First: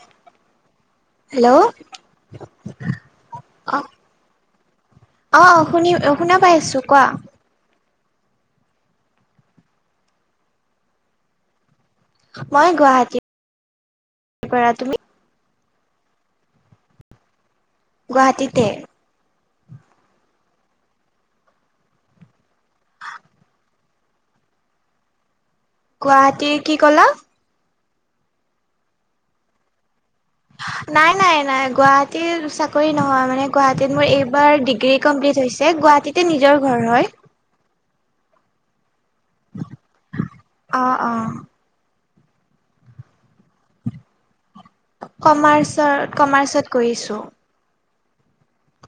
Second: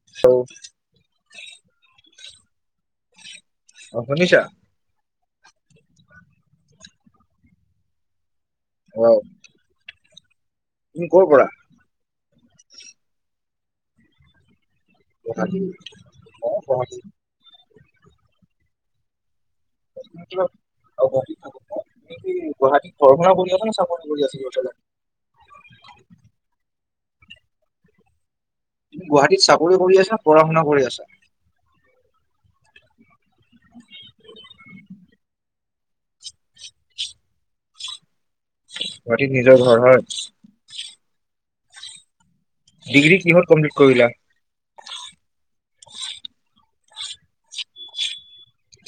[unintelligible] Hello? অ, শুনিচা? অ', অ', শুনি শুনা পাই আছো কোৱা? [unintelligible] তুমি ক'ৰ পৰা? মই গুৱাহাটী পৰা তুমি? ক, অ, ক গুৱাহাটীতে। গুৱাহিতৰ কৰি আছে নে চাপৰ্ আছে। গুৱাহাটীৰ কি ক'লা? তুমি গুৱাহাটীত চাকৰি কৰি আছা। পঢ়া শুনা কৰি আছা নাই, নাই, নাই, গাত চাকৰি নহয় মানে গুৱাহাটীত মোৰ এইবাৰ ডিগ্ৰী কমপ্লিট হৈছে গুৱাহীত। তেয়া নিজৰ ঘৰ হয়। ঘ, নিজৰ ঘৰ হয়। অ', অ'। ডিগ্ৰী কিহৰ কমপ্লিট কৰিলা? কমাৰ্চ, কমাৰ্চত কৰিছো।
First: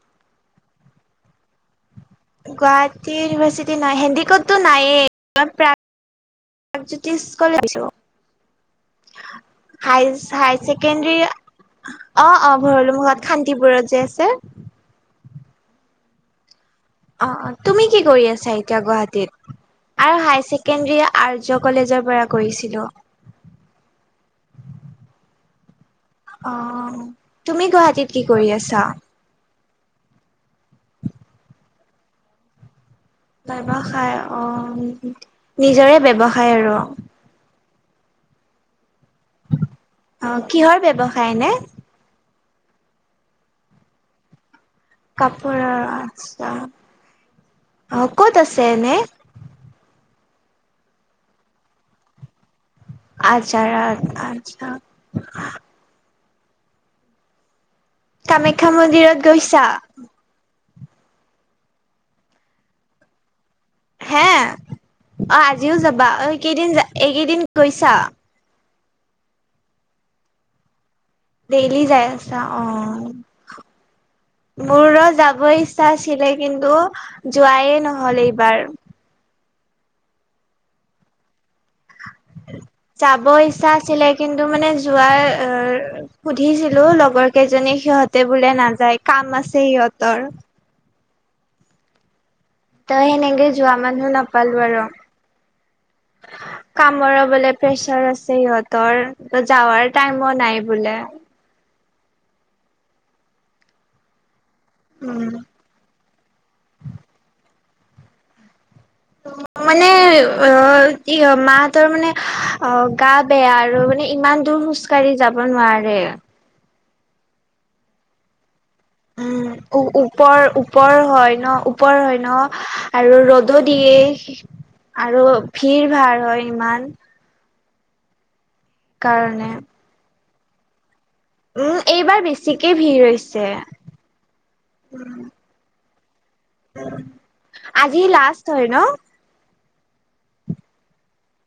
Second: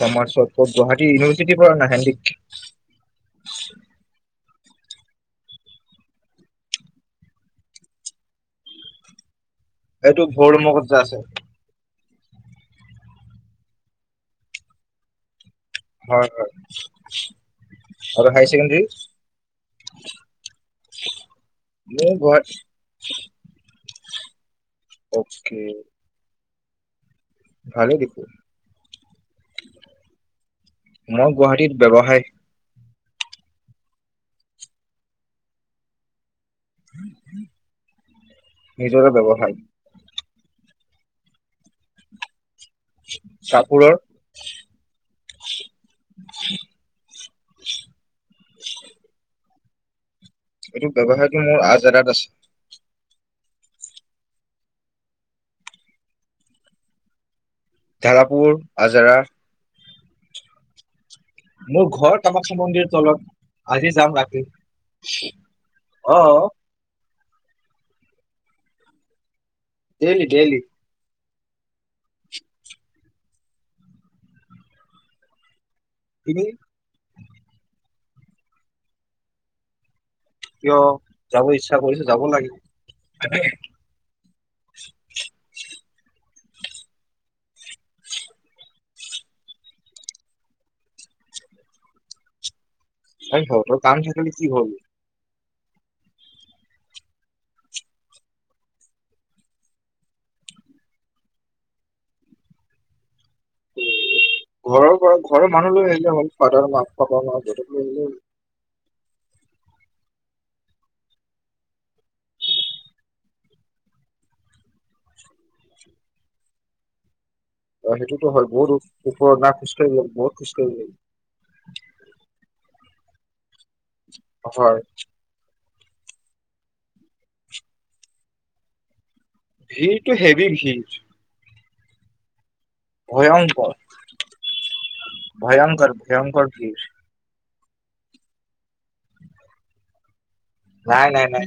কমাৰ্চত ক' গুৱাহাটী ইউনিভাৰ্চিটিৰ পৰা ন হেন্দ গুৱাহাটী ইউনিভাৰ্চিটি নহয় হেণ্ডিকতটো নায়ে প্ৰায়। প্ৰাকজ্যোতিষ কলেছ। এইটো হাই ভোৰ মখত যে ছেকেণ্ডৰী আছে। অ', অ', ভৰলো মুখত খান্তিপুৰত যে আছে। হয়, হয়। অ, তুমি কি আৰু কৰি হাই আছা এতিয়া ছেকেণ্ডাৰী গুৱাহাটীত? আৰু হায়াৰ ছেকেণ্ডাৰী আৰ্য কলেজৰ মোৰ পৰা গুৱাহাটী কৰিছিলো। অকে। অ, তুমি ভালে গুৱাহাটীত কি দেখোন কৰি আছা? মই গুৱাহাটীত ব্যৱসায় ব্যৱসায় অ, নিজৰে ব্যৱসায় আৰু নিজৰে ব্যৱসায়। অ, কিহৰ ব্যৱসায় নে। কাপোৰৰ। কাপোৰৰ আচছা অ, ক'ত আছে এনে? এইটো ব্যৱসায়তটো মোৰ আ এডাত আছে। আ্ছা, আছা। ধাৰাপুৰ কামাখ্যা আজাৰা মন্দিৰত গৈছা। মোৰ ঘৰ কামাখ্যা মন্দিৰ তলত। আজি যাম হে ৰাতি অ, আজিও যাবা অ, এই কেইদিন এইকেইদিন গৈছা। Daily, daily. ডেইলি যাই আছা অ, মোৰো যাবই। আছিলে তুমি কিন্তু যোৱায় নহল এইবাৰ। কিয় যাব ইচ্ছা কৰিছে যাব লাগে। যাব ইচ্ছা আছিলে কিন্তু মানে যোৱাৰ সুধিছিলো লগৰ কেইজনীক সিহঁতে বোলে নাযায় কাম আছে সিহঁতৰ। ত তাই সেনেকে যোৱা [unintelligible] কাম মানুহ থাকে কি নাপালো হ'ল। আৰু কামৰো বোলে প্ৰেচাৰ আছে সিহঁতৰ যাৱাৰ টাইমো নাই বোলে। ঘৰৰ পৰা, উম ঘৰৰ মানুহ লৈ আহিলে মোৰ ফাদাৰ মা পাপা বা দেউতাক লৈ আহিলে। মানে অহ, ই-মাহঁতৰ মানে অহ, গা বেয়া আৰু মানে ইমান দূৰ খোজ কালি যাব নোৱাৰে। অহ', সেইটোতো হয় বহু দূৰ। উম' ওপৰ ওপৰ হয় ন ওপৰ হয় ন। আৰু ৰ'দো দিয়ে। অহ' হয়। আৰু ভিৰ [unintelligible] হয় ইমান কাৰণে ভিৰটো হেভি উম' এইবাৰ বিছ চিকে ভি ভয়ংকৰ, ভয়ংকৰ, ভয়ংকৰ ভিৰ [unintelligible] আজি লাষ্ট হয় ন' নাই, নাই, নাই।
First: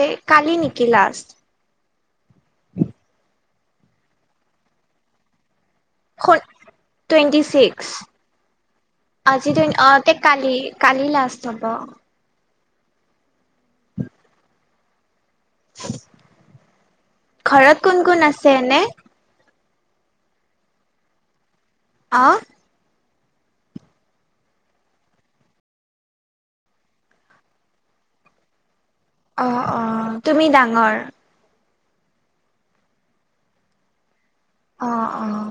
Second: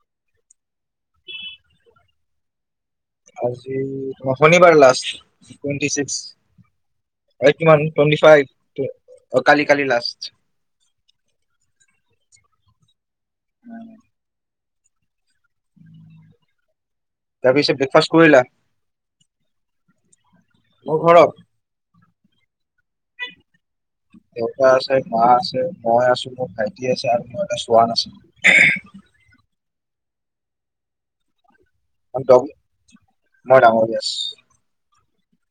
এই কালিনেকি লাষ্ট। উম [inaudible] আজি শনিবাৰে লাষ্ট টুৱেন্টি টুৱেণ্টি ছিক্স। এই কিমান ছিক্স টুৱেন্টি ফাইভ আজি কালি অ কালি তে লাষ্ট। কালি কালি লাষ্ট হ'ব। উম' [inaudible] ঘৰত তাৰপিছত কোন ব্ৰেকফাষ্ট কোন কৰিলা? আছে এনে মোৰ ঘৰত। অহ' দেউতা আছে, মা আছে, মই আছো, মোৰ ভাইটি আছে আৰু মোৰ এটা চোৱান আছে। অ' অ' তুমি ডাঙৰ। মাত্ৰ মই ডাঙৰ ইএচ্। অহ', অহ'।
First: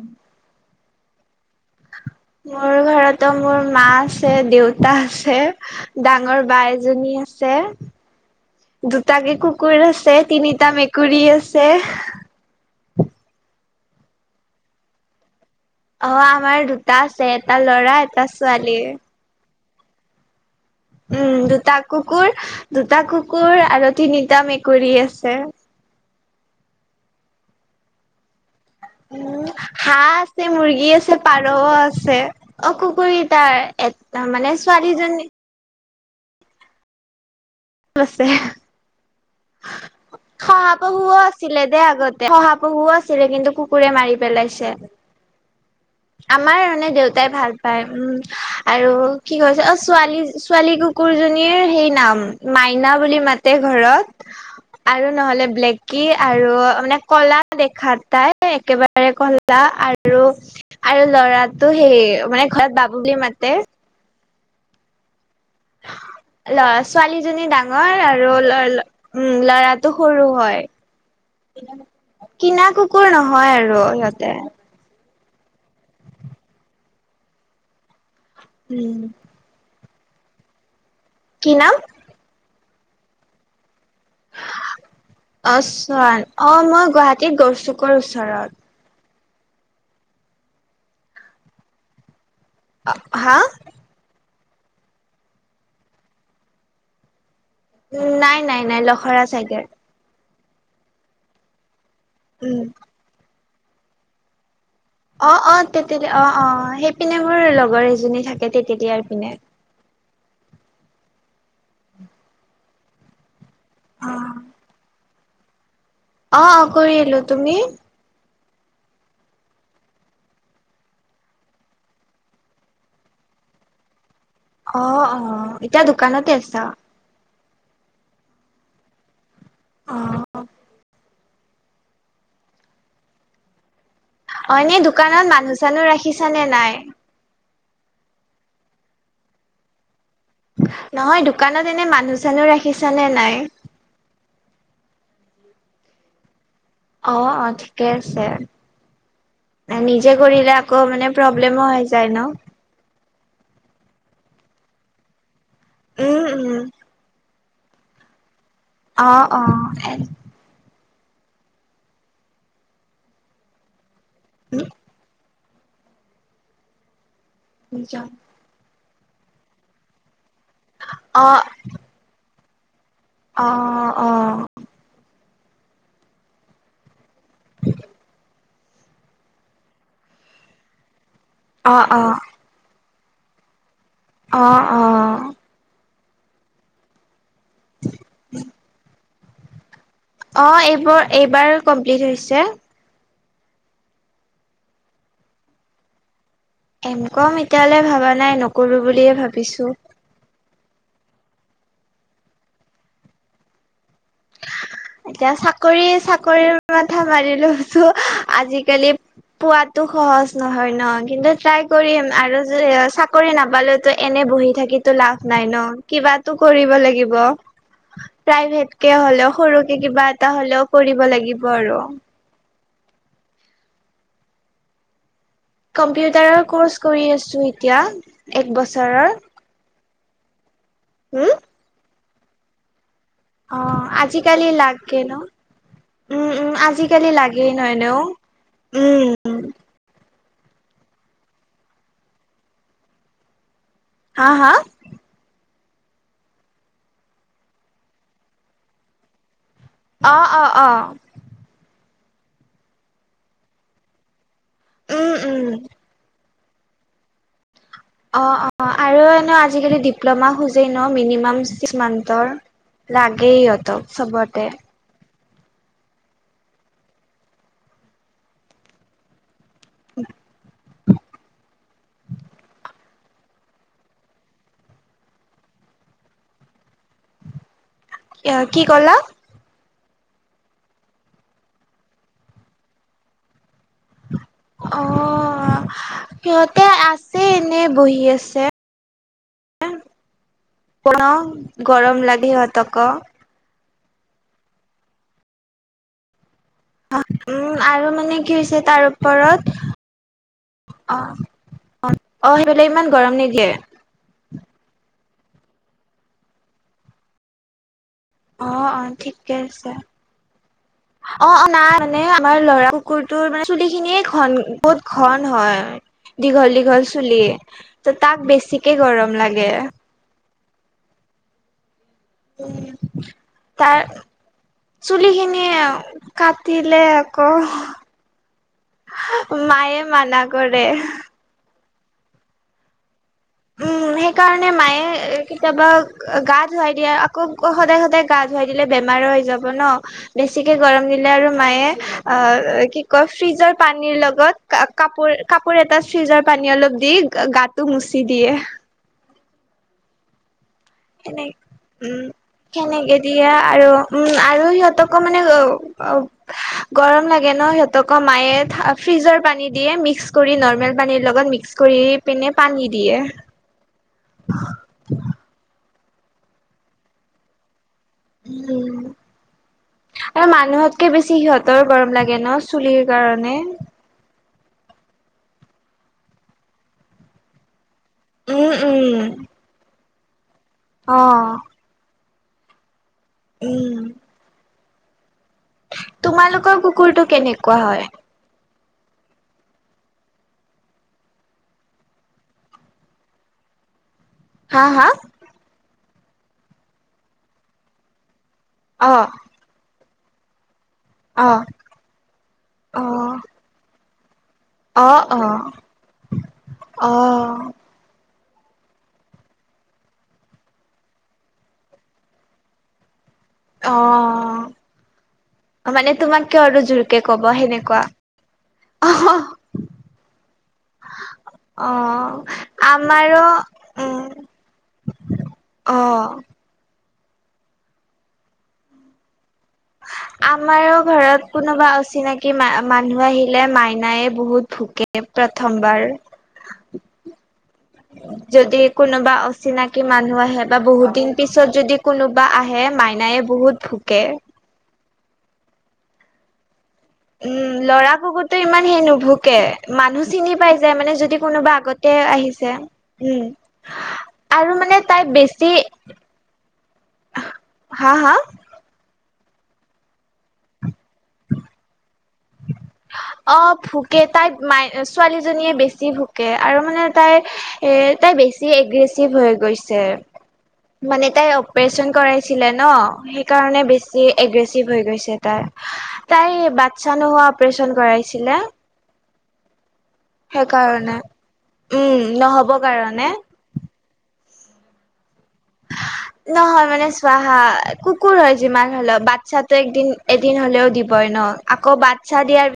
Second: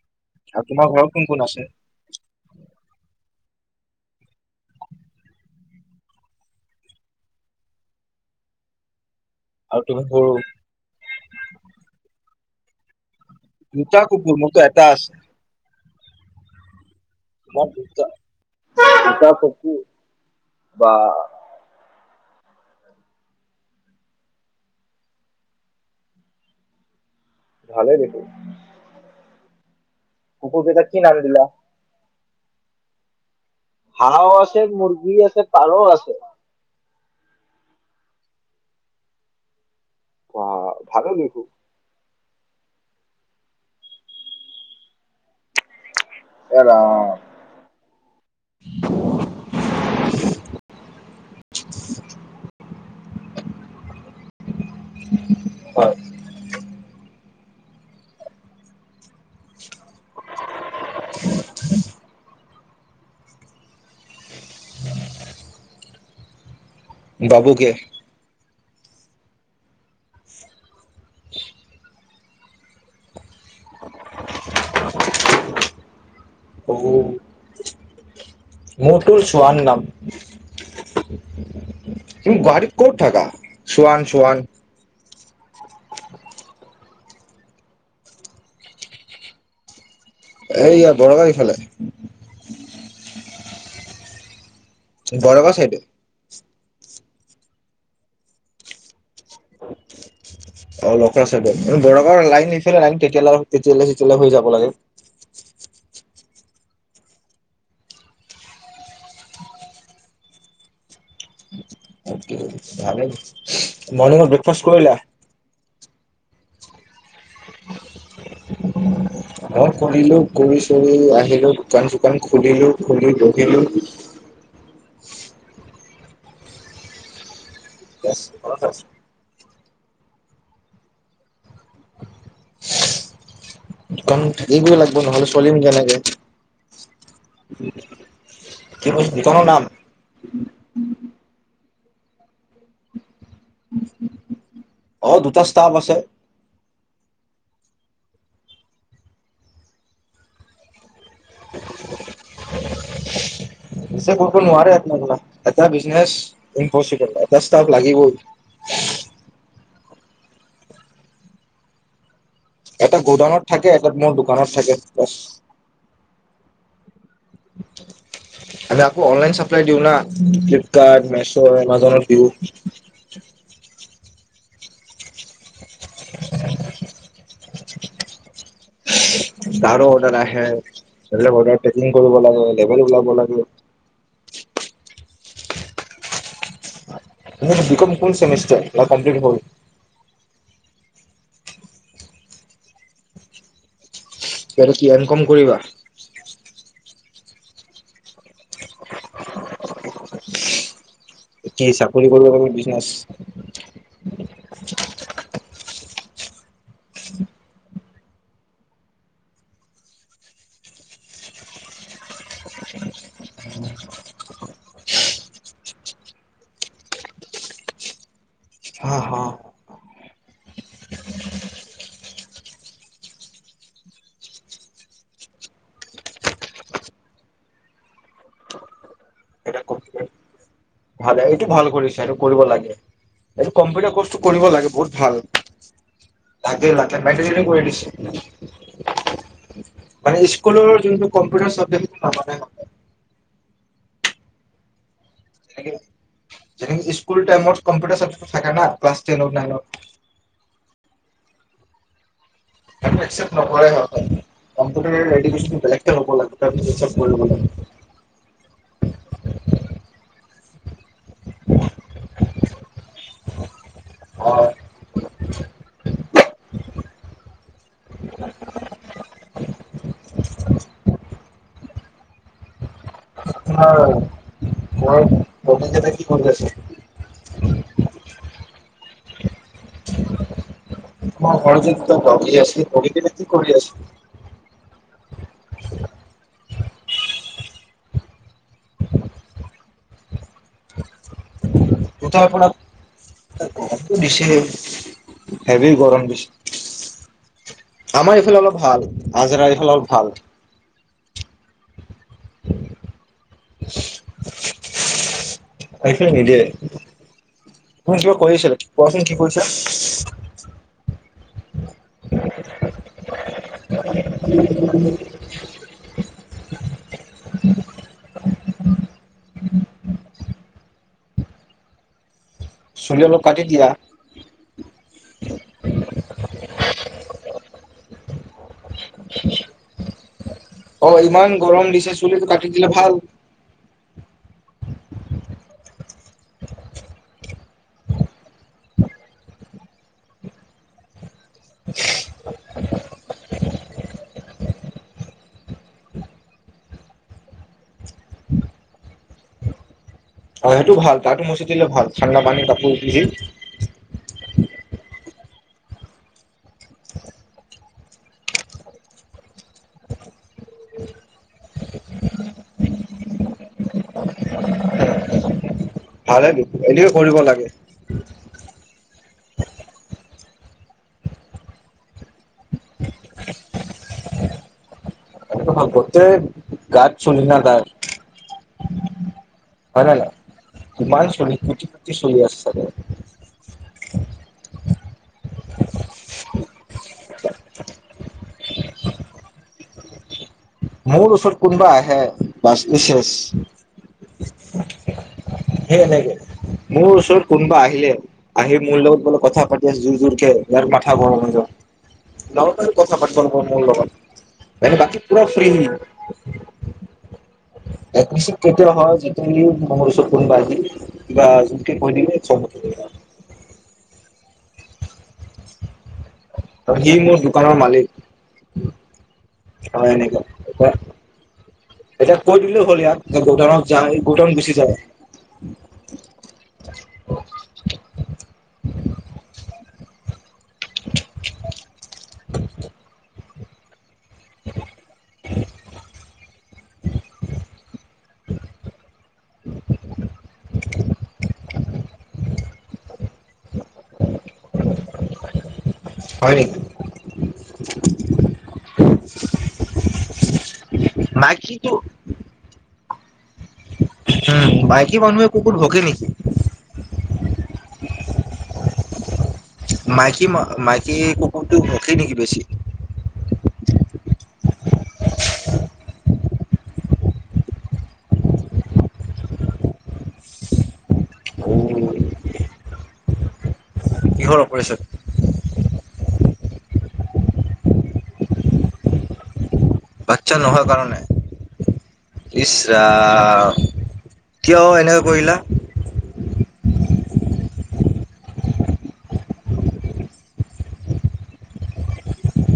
আৰু তোমাৰ ঘৰত কোন কোন আছে? মোৰ ঘৰতো মোৰ মা আছে দেউতা আছে। ডাঙৰ বা এজনী আছে দুটাকে কু আৰু কুকুৰ তুমি আছে সৰু তিনিটা মেকুৰী আছে। দুটা কুকুৰ মৰতো এটা আছে। অহ'আমাৰ দুটা আছে এটা তোমাৰ লৰা দুটা এটা ছোৱালী। দুটা চকু বাহ। উম, দুটা কুকুৰ, দুটা কুকুৰ আৰু তিনিটা মেকুৰী আছে। ভালে দেখো। উম, হাঁহ আছে, কুকুৰ কেইটাক মুৰ্গী কি আছে, নাম দিলা? পাৰও আছে, অ' কুকুৰ কেইতাৰ হাঁহও আছে, মুৰ্গী আছে, পাৰও আছে। আছে, বা ভালে শহাপহুও দেখোন। আছিলে দে আগতে, শহাপহুও আছিলে কিন্তু কুকুৰে মাৰি পেলাইছে। আমাৰ এ মানে ৰাম দেউতাই ভা পাই উম, আৰু কি কৈছে অ', ছোৱালী-ছোৱালী কুকুৰজনীৰ সেই নাম মাইনা বুলি মাতে ঘৰত, আৰু নহ'লে ব্লেক কি আৰু মানে ক'লা দেখা তাই একেবাৰে ক'লা আৰু। আৰু, আৰু ল'ৰাটো সেই মানে ঘৰত বাবু বুলি মাতে। ল, ছোৱালীজনী বাবুকে ডাঙৰ আৰু ল উ ল'ৰাটো সৰু হয়। কিনা কুকুৰ নহয় আৰু সিহতে পু উম মতুৰ চোৱান নাম। কি নাম? তুমি গুৱাহাটীত ক'ত থাকা চোৱান, চোৱান। অ, চান অ, মই গুৱাহাটীত গৈছো ক ওচৰত। এইয় বৰগাড়ীফালে। হা। বৰগৰছ সেইটো। উ, নাই, নাই, নাই লখৰা চাইগোৰ। অ, লকৰা চডত বৰৰ উম লাইনফালে নাইন তেতিয়াল, তেতিয়ালে, তেতিয়ালে হৈ যাব লাগে। অ', অ', তেতেল অ', অ', সেইপিনে মোৰ লগৰ এজনী থাকে তেতেলীয়া ৰপিনে অ মৰ্ণিং ব্ৰেকফাষ্ট কৰিলা। অ', অ', কৰি আহিলো তুমি? অ, খলো কৰি চুৰি আহিলো দোকান, চুকান খুলিলো, খুলি বহিলো। অ', অ', এতিয়া দোকানতে আছা। [inaudible] অ'। অ এইবও এনেই লাগিব দোকানত নহ'লে মানুহ চলিম চানুহ কেনেকে। ৰাখিছানে নাই কি বছ কোনো নাম। নহয় দোকানত এনে মানুহ, চানুহ ৰাখিছ নে নাই। অ, দুটা ষ্টাফ আছে। অ', অ', ঠিকে আছে নিজে কৰিলো। আকৌ মানে প্ৰব্লেমো হৈ যায় ন। ছে কপ নাৰে ন ত এটা বিজনেছ উম উম ইম্পচিবল। দচটা লাগিবই। অ', অ', সে এটা গোডানত থাকে। এটা মোৰ দোকানত থাকে। নিছা। আমি আকৌ অনলাইন চাপ্লাই দিওঁ ন, ফ্লিপকাৰ্ট, মেছো, এমাজনত দিওঁ। অ'। অ [inaudible] তাৰো অৰ্ডাৰ আহে, অৰ্ডাৰ ট্ৰেকিং অ অ কৰিব লাগে, লেবেল ওলাব লাগে। অ', অ'। নে বিকম কোন চেমিষ্টাৰ কম্প্লট হ'ল। অ, এইবোৰ, এইবাৰ কমপ্লিট হৈছে। তে কি ইনকাম কৰিবা। এনকম, এতিয়ালৈ ভবা নাই নকৰো, বুলিয়ে ভাবিছো। [inaudible] কি চাকৰি কৰিব বিজনেচ এতিয়া চাকৰি, চাকৰিৰ মাথা মাৰি লোছো আজিকালি পোৱাতো সহজ নহয় ন, কিন্তু ট্ৰাই কৰিম আৰু যে চাকৰি নাপালো। ত, এনে বহি থাকো লাভ নাই ন কিবাতো কৰিব লাগিব। প্ৰাইভেটকে হা হা হলেও সৰুকে কিবা এটা হলেও কৰিব লাগিব আৰু। কম্পিউটাৰৰ কৰ্চ কৰি আছো এতিয়া এক বছৰৰ। এটা ক ভালে উম এইটো ভাল কৰিছা এইটো কৰিব লাগে এইটো অ কম্পিউটাৰ কৰ্চটো কৰিব আজিকালি লাগে বহুত ন ভাল। উম উম লাকেই লাগে আজিকালি বেটে লাগেই কৰি নহয় দিছ ন উম মানে স্কুলৰ যোনটো কম্পিউটাৰ চ [unintelligible] হা হা? যেনেকে স্কুল টাইমত কম্পিউটাৰা [unintelligible] থাকে না ক্লাছ টেনত নাইনত। আ আ আ। হেইটো একচেপ্ত নকৰে সিহঁতে, কম্পিউটাৰ উম উম [unintelligible] বেলেগকে হ'ব লগে। তাৰপিছত চব কৰিব লাগে। অ', অ', আৰু এনেও আজিকালি ডিপ্ল'মা খোজেই ন মিনিমাম ছিক্স মান্থৰ। লাগেই ইহঁতক চবতে। অ আপোনাৰ মই বতে কি কৰি আছে? এয়া কি ক'লা? তোমাৰ ঘৰত যে দুটা ডগী আছে দগী কেইটা কি কৰি আছে? অ'। সিহঁতে আছে এনে বহি আছে। [unintelligible] গৰম দুটা লাগে আপোনাক হিহঁতকো। গৰমটো দিছেহে, হেভী গৰম দিছে। উম, আৰু আমাৰ মানে কি এইফালে অলপ হৈছে ভাল তাৰ আজাৰা ওপৰত এইফালে অলপ ভাল। অ' অ' অ', হিফালে ইমান গৰম নিদিয়ে। আ হিছিল নিদিয়ে, তুমি কিবা কৈ আছিলা অ', অ', কোৱাচোন কি ঠিকে কৈছা। আছে অ', অ', নাই মানে আমাৰ লৰা কুকুৰটোৰ মানে চুলি খিনিয়ে ঘন বহুত ঘন হয় দীঘল দীঘল চুলি ত' তাক বেছিকে গৰম লাগে। চুলি অলপ কাটি দিয়া। তাৰ চুলি খিনি কাটিলে আকৌ মায়ে মানাক অ' ইমান গৰম দিছে চুলিতটো কাটি দিলে ভাল। উম সেইকাৰণে মায়ে কেতিয়াবা গা ধুৱাই দিয়ে আকৌ সদায় সদায় গা ধুৱাই দিলে বেমাৰো হৈ যাব ন'। বেছিকে গৰম নিলে আৰু মায়ে অ' কি কয় ফ্ৰিজৰ পানীৰ লগত কা-কাপোৰ কাপোৰ এটা ফ্ৰিজৰ পানী অলপ দি গা-গাটো মুচি দিয়ে। হয় সেইটো ভাল তাতো সেনে মুচি দিলে ভাল উম ঠাণ্ডা পানী কাপোৰ সেনেকে দিয়ে [unintelligible] আৰু উম আৰু সিহঁতকো মানে আও আও গৰম লাগে ন সিহঁতক মায়ে ফ্ৰিজৰ পানী দিয়ে মিক্স কৰি নৰ্মেল পানীৰ লগত মিক্স কৰি পিনে পানী দিয়ে। ভালেটো এইটোকে কৰিব লাগে। উম। আৰু মানুহতকে বেছি সিহঁতৰ গৰম লাগে ন চুলিৰ কাৰণে। গোতে গা চুলি না তাৰ। উম উম। হয় নে নাই? অ কিমান চুলি কোটি কোটি চুলি আছে ছাগে। উম। তোমালোকৰ কুকুৰটো কেনেকুৱা হয়? মোৰ ওচৰত কোনবা আহে বাছ ই চেছ। হা হা সেই এনেকে, মোৰ ওচৰত কোনোবা আহিলে আহি মোৰ অ লগত বোলে কথা পাতি জোৰ জোৰকে ইয়াৰ পাঠ গৰম অ যাব, গাঁৱত আৰু অ কথা পাতিব নকৰ মোৰ লগত। মানে বাকী পুৰা ফ্ৰী অ', অ', অ'। একমিচিক কেতিয়াও হয় যিটো সি মুৰ উচত কোনবা আহি কিবা যুৰকে কৈ দিলে খং উঠি যাই। অ', মানে তোমাক কিয় আৰু সি জোৰকে মোৰ কব দোকানৰ মালিক সেনেকুৱা। আহা। হয় এনেকা। অ, ইয়াক আমাৰো যে গোডাউনত যা উম, গোডাউন গুচি যায় অ'। আমাৰো ঘৰত কোনোবা অচিনাকি মানুহ আহিলে মাইনাই বহুত ভকে প্ৰথমবাৰ [inaudible] যদি কোনোবা অচিনাকি মানুহ আহে বা বহুত দিন পিছত যদি কোনোবা আহে মাইনায়ে বহুত থুকে। হয়, নেকি। উম, ল'ৰা ভোকুতো ইমান সেই নুভোকে মানুহ চিনি পাই যায় মানে যদি কোনোবা মাইকীটো আগত আহিছে উম, উম আৰু মানে মাইকী তাই মানুহে বেছি কুকুৰ ভোকে নেকি হা, হা। মাইকী ম, মাইকী কুকুৰটো ৰখি নেকি বেছি? অ, ভুকে তাই মাই ছোৱালীজনীয়ে বেছি ভোকে আৰু মানে তাইৰ এ, তাই বেছি এগ্ৰেচিভ হৈ গৈছে। মানে তাই অ', অপৰেচন কৰাইছিলে ন সেইকাৰণে বেছ কিহৰ এগ্ৰেছিভ অপাৰেচন? হৈ গৈছে তাই, তাই বাচ্ছা নোহোৱা অপাৰেচন কৰাইছিলে। বাচ্ছা নোহোৱা সেইকাৰণে। কাৰণে উম নহ'ব ইছৰা। কাৰণে। কিয় এনেকৈ কৰিলা? নহয় মানে চাহা কুকুৰ হয় যিমান হলেও বাচ্ছাতটো এদিন এদিন হলেও দিবই ন। আকৌ বচ্ছা দিয়াৰ